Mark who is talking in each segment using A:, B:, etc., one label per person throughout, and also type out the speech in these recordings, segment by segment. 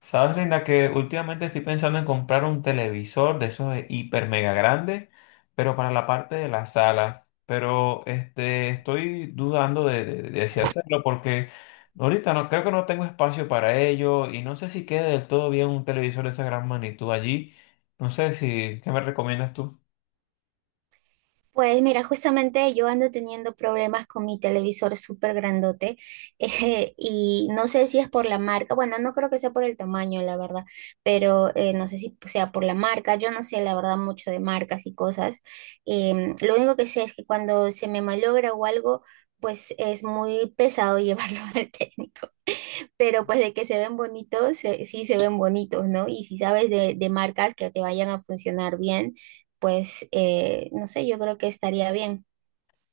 A: Sabes, Linda, que últimamente estoy pensando en comprar un televisor de esos de hiper mega grandes, pero para la parte de la sala. Pero estoy dudando de si hacerlo porque ahorita no creo que no tengo espacio para ello y no sé si quede del todo bien un televisor de esa gran magnitud allí. No sé si, ¿qué me recomiendas tú?
B: Pues mira, justamente yo ando teniendo problemas con mi televisor súper grandote y no sé si es por la marca, bueno, no creo que sea por el tamaño, la verdad, pero no sé si sea por la marca, yo no sé la verdad mucho de marcas y cosas. Lo único que sé es que cuando se me malogra o algo, pues es muy pesado llevarlo al técnico, pero pues de que se ven bonitos, sí se ven bonitos, ¿no? Y si sabes de marcas que te vayan a funcionar bien, pues no sé, yo creo que estaría bien.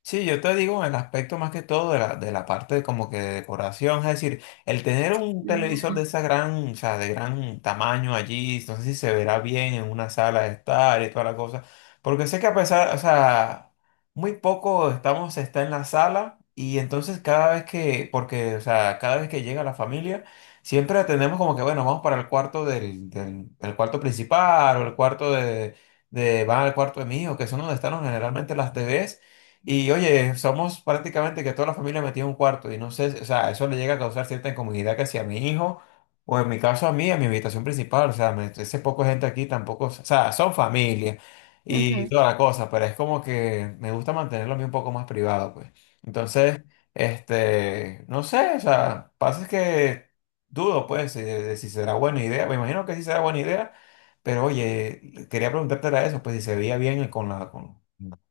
A: Sí, yo te digo en el aspecto más que todo de de la parte de como que de decoración, es decir, el tener un televisor de
B: Ujú.
A: esa gran, o sea, de gran tamaño allí, no sé si se verá bien en una sala de estar y toda la cosa, porque sé que a pesar, o sea, muy poco estamos, está en la sala y entonces cada vez que, porque, o sea, cada vez que llega la familia, siempre atendemos como que, bueno, vamos para el cuarto el cuarto principal o el cuarto de, van al cuarto de mi hijo, que son donde están generalmente las TVs. Y oye, somos prácticamente que toda la familia metida en un cuarto y no sé, o sea, eso le llega a causar cierta incomodidad que si a mi hijo o en mi caso a mí, a mi habitación principal, o sea, me, ese poco gente aquí tampoco, o sea, son familia y
B: Ujú.
A: toda la cosa, pero es como que me gusta mantenerlo a mí un poco más privado, pues. Entonces, no sé, o sea, pasa es que dudo, pues, de si será buena idea, me imagino que sí será buena idea, pero oye, quería preguntarte era eso, pues, si se veía bien con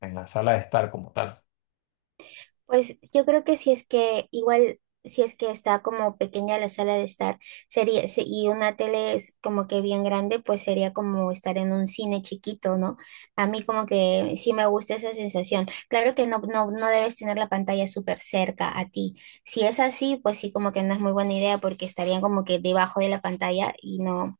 A: en la sala de estar como tal.
B: Pues yo creo que si es que igual, si es que está como pequeña la sala de estar, y una tele es como que bien grande, pues sería como estar en un cine chiquito, ¿no? A mí como que sí me gusta esa sensación. Claro que no debes tener la pantalla súper cerca a ti. Si es así, pues sí como que no es muy buena idea porque estarían como que debajo de la pantalla y no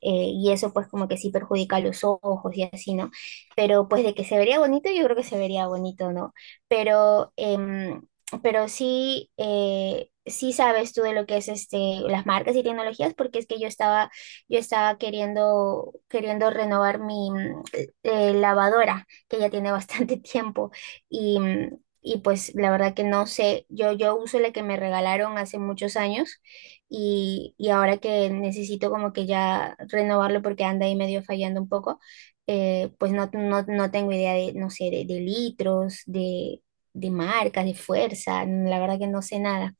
B: y eso pues como que sí perjudica los ojos y así, ¿no? Pero pues de que se vería bonito, yo creo que se vería bonito, ¿no? Pero, pero sí, sí sabes tú de lo que es este, las marcas y tecnologías, porque es que yo estaba queriendo renovar mi lavadora, que ya tiene bastante tiempo, y pues la verdad que no sé, yo uso la que me regalaron hace muchos años y ahora que necesito como que ya renovarlo porque anda ahí medio fallando un poco, pues no tengo idea de, no sé, de litros, de marcas, de fuerza, la verdad que no sé nada.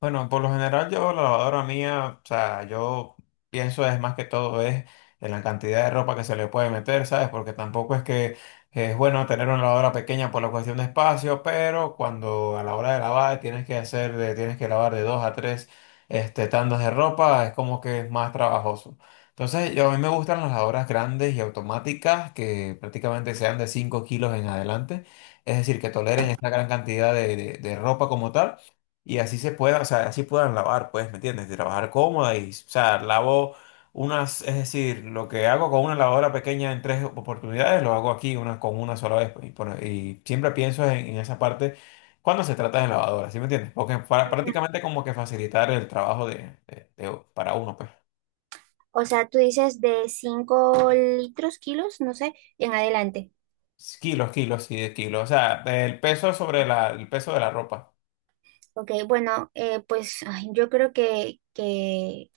A: Bueno, por lo general yo la lavadora mía, o sea, yo pienso es más que todo es en la cantidad de ropa que se le puede meter, ¿sabes? Porque tampoco es que es bueno tener una lavadora pequeña por la cuestión de espacio, pero cuando a la hora de lavar tienes que hacer, tienes que lavar de dos a tres tandas de ropa, es como que es más trabajoso. Entonces, yo, a mí me gustan las lavadoras grandes y automáticas que prácticamente sean de 5 kilos en adelante, es decir, que toleren esta gran cantidad de ropa como tal. Y así se pueda, o sea, así puedan lavar, pues, ¿me entiendes? De trabajar cómoda y, o sea, lavo unas, es decir, lo que hago con una lavadora pequeña en tres oportunidades, lo hago aquí una, con una sola vez, pues. Y siempre pienso en esa parte cuando se trata de lavadoras, ¿sí me entiendes? Porque para,
B: Ujú.
A: prácticamente como que facilitar el trabajo de para uno, pues.
B: O sea, tú dices de 5 litros, kilos, no sé, en adelante.
A: Kilos, kilos y de kilos. O sea, el peso sobre el peso de la ropa.
B: Ok, bueno, pues ay, yo creo que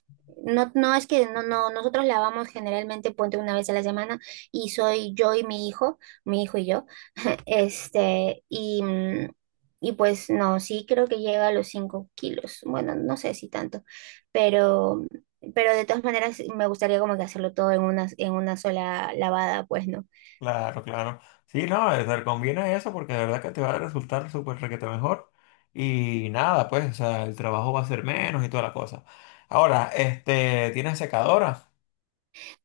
B: no es que no, no, nosotros lavamos generalmente ponte una vez a la semana y soy yo y mi hijo y yo, este, y, mm, y pues no, sí creo que llega a los 5 kilos, bueno, no sé si tanto, pero, pero de todas maneras me gustaría como que hacerlo todo en una sola lavada, pues, ¿no?
A: Claro, claro. Sí, no, te conviene eso porque de verdad que te va a resultar súper requete mejor. Y nada, pues, o sea, el trabajo va a ser menos y toda la cosa. Ahora, ¿tienes secadora?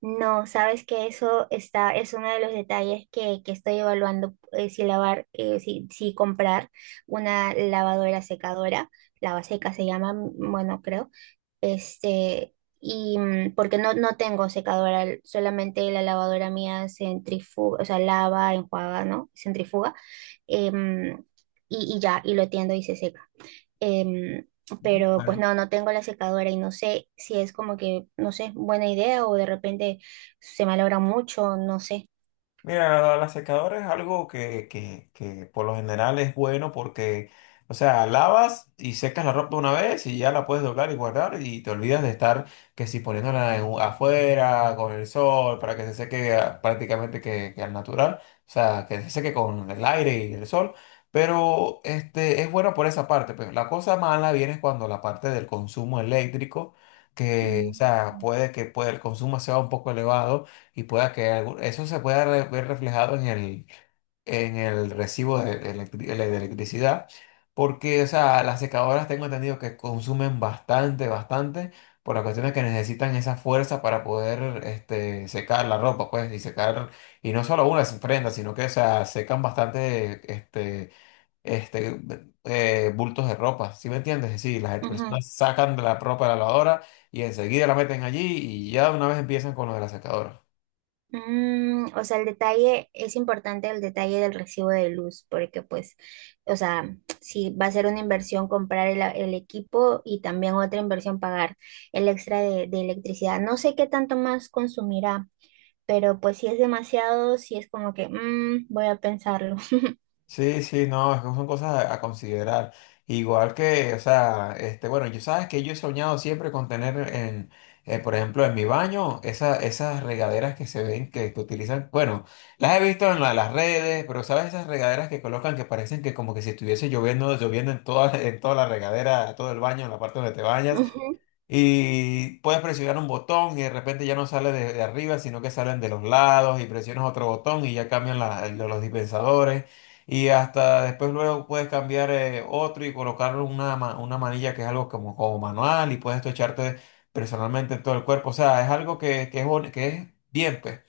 B: No, sabes que eso está, es uno de los detalles que estoy evaluando, si lavar, si comprar una lavadora secadora, lavaseca se llama, bueno, creo, este, porque no tengo secadora, solamente la lavadora mía centrifuga, o sea, lava, enjuaga, ¿no? Centrifuga, em, y ya, y lo tiendo y se seca. Em,
A: Ujú.
B: pero pues
A: Bueno.
B: no tengo la secadora y no sé si es como que, no sé, buena idea o de repente se malogra mucho, no sé.
A: Mira, la secadora es algo que por lo general es bueno porque, o sea, lavas y secas la ropa una vez y ya la puedes doblar y guardar y te olvidas de estar que si poniéndola afuera con el sol para que se seque ah, prácticamente que al natural, o sea, que se seque con el aire y el sol, pero es bueno por esa parte, pero la cosa mala viene cuando la parte del consumo eléctrico, que, o sea,
B: Mm,
A: puede, el consumo sea un poco elevado y pueda que eso se pueda ver reflejado en en el recibo de de electricidad, porque o sea, las secadoras tengo entendido que consumen bastante, bastante, por las cuestiones que necesitan esa fuerza para poder secar la ropa, pues, y secar, y no solo una prenda, sino que o sea, secan bastante este, bultos de ropa, ¿sí me entiendes? Sí, las
B: ujú.
A: personas sacan de la ropa de la lavadora y enseguida la meten allí y ya de una vez empiezan con lo de la secadora.
B: O sea, el detalle, es importante el detalle del recibo de luz, porque pues, o sea, si va a ser una inversión comprar el equipo y también otra inversión pagar el extra de electricidad. No sé qué tanto más consumirá, pero pues si es demasiado, si es como que, voy a pensarlo.
A: Sí, sí, no, es que son cosas a considerar. Igual que, o sea, bueno, yo sabes que yo he soñado siempre con tener en, por ejemplo, en mi baño, esas regaderas que se ven, que utilizan, bueno, las he visto en las redes, pero sabes esas regaderas que colocan que parecen que como que si estuviese lloviendo, lloviendo en toda, en toda la regadera, todo el baño, en la parte donde te bañas. Y puedes presionar un botón y de repente ya no sale de arriba, sino que salen de los lados y presionas otro botón y ya cambian los dispensadores. Y hasta después luego puedes cambiar otro y colocar una, una manilla que es algo como manual y puedes tú echarte personalmente en todo el cuerpo. O sea, es algo que es, que es bien, pues.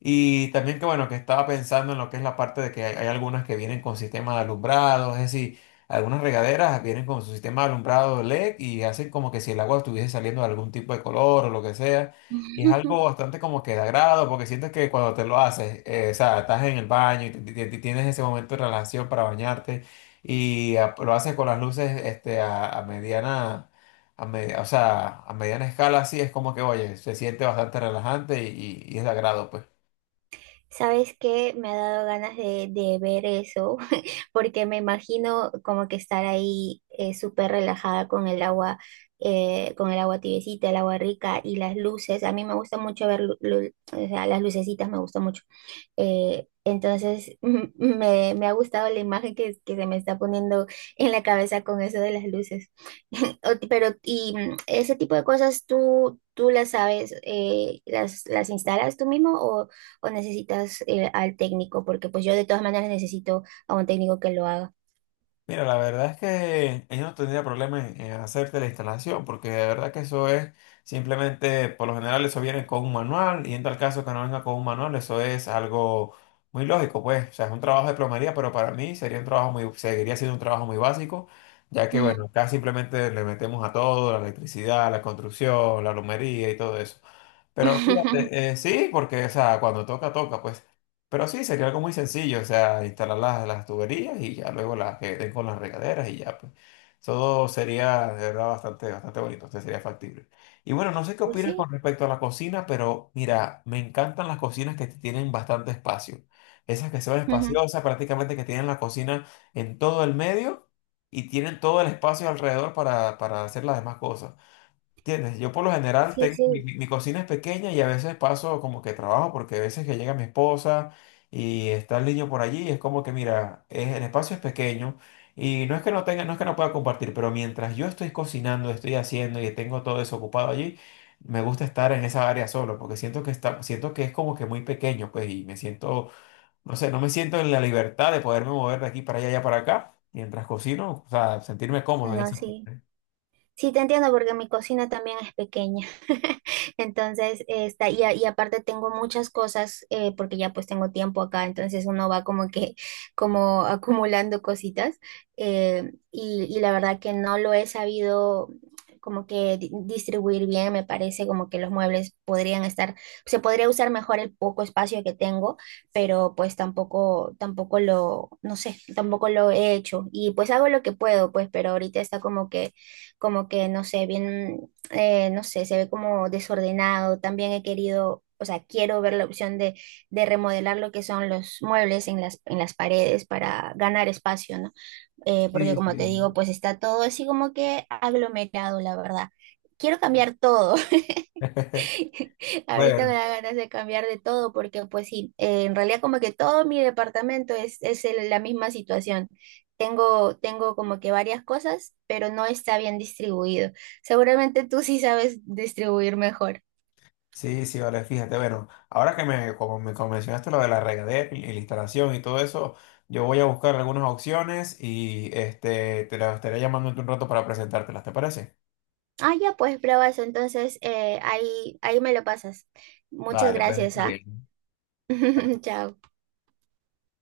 A: Y también que bueno, que estaba pensando en lo que es la parte de que hay algunas que vienen con sistema de alumbrado, es decir, algunas regaderas vienen con su sistema de alumbrado LED y hacen como que si el agua estuviese saliendo de algún tipo de color o lo que sea. Y es algo bastante como que de agrado porque sientes que cuando te lo haces, o sea, estás en el baño y tienes ese momento de relajación para bañarte y ah, lo haces con las luces a mediana o sea, a mediana escala, así es como que, oye, se siente bastante relajante y es de agrado, pues.
B: ¿Sabes qué? Me ha dado ganas de ver eso, porque me imagino como que estar ahí súper relajada con el agua tibiecita, el agua rica y las luces. A mí me gusta mucho ver, o sea, las lucecitas me gusta mucho. Entonces, me ha gustado la imagen que se me está poniendo en la cabeza con eso de las luces. Pero, ese tipo de cosas tú las sabes, las instalas tú mismo o necesitas al técnico? Porque pues yo de todas maneras necesito a un técnico que lo haga.
A: Mira, la verdad es que ellos no tendría problema en hacerte la instalación, porque de verdad que eso es simplemente, por lo general, eso viene con un manual, y en tal caso que no venga con un manual, eso es algo muy lógico, pues. O sea, es un trabajo de plomería, pero para mí sería un trabajo muy, seguiría siendo un trabajo muy básico, ya que, bueno,
B: Ujú.
A: acá simplemente le metemos a todo, la electricidad, la construcción, la plomería y todo eso. Pero fíjate, sí, porque, o sea, cuando toca, toca, pues. Pero sí, sería algo muy sencillo, o sea, instalar las tuberías y ya luego las que den con las regaderas y ya, pues. Todo sería, de verdad, bastante, bastante bonito, entonces sería factible. Y bueno, no sé qué
B: Pues
A: opinas
B: sí.
A: con respecto a la cocina, pero mira, me encantan las cocinas que tienen bastante espacio. Esas que son
B: Ujú.
A: espaciosas, prácticamente que tienen la cocina en todo el medio y tienen todo el espacio alrededor para hacer las demás cosas. ¿Entiendes? Yo por lo general
B: Sí,
A: tengo, mi,
B: sí.
A: mi- mi cocina es pequeña y a veces paso como que trabajo porque a veces que llega mi esposa y está el niño por allí, es como que mira, el espacio es pequeño y no es que no tenga, no es que no pueda compartir, pero mientras yo estoy cocinando, estoy haciendo y tengo todo eso ocupado allí, me gusta estar en esa área solo porque siento que está, siento que es como que muy pequeño, pues y me siento, no sé, no me siento en la libertad de poderme mover de aquí para allá, allá para acá, mientras cocino, o sea, sentirme cómodo en
B: No,
A: esa
B: sí.
A: parte.
B: Sí, te entiendo porque mi cocina también es pequeña. Entonces, está, y aparte tengo muchas cosas porque ya pues tengo tiempo acá, entonces uno va como que como acumulando cositas, y la verdad que no lo he sabido como que distribuir bien, me parece como que los muebles podrían estar, se podría usar mejor el poco espacio que tengo, pero pues tampoco lo, no sé, tampoco lo he hecho y pues hago lo que puedo, pues, pero ahorita está como que, no sé, bien, no sé, se ve como desordenado. También he querido, o sea, quiero ver la opción de remodelar lo que son los muebles en las paredes para ganar espacio, ¿no? Porque
A: Sí,
B: como te
A: sí.
B: digo, pues está todo así como que aglomerado, la verdad. Quiero cambiar todo. Ahorita me
A: Bueno.
B: da ganas de cambiar de todo porque pues sí, en realidad como que todo mi departamento es la misma situación. Tengo como que varias cosas, pero no está bien distribuido. Seguramente tú sí sabes distribuir mejor.
A: Sí, sí, vale, fíjate, bueno, ahora que me como mencionaste lo de la regadera y la instalación y todo eso, yo voy a buscar algunas opciones y te las estaré llamando en un rato para presentártelas, ¿te parece?
B: Ah, ya pues, bravazo. Entonces ahí me lo pasas. Muchas
A: Vale, pues,
B: gracias,
A: está
B: ¿ah?
A: bien.
B: Chao.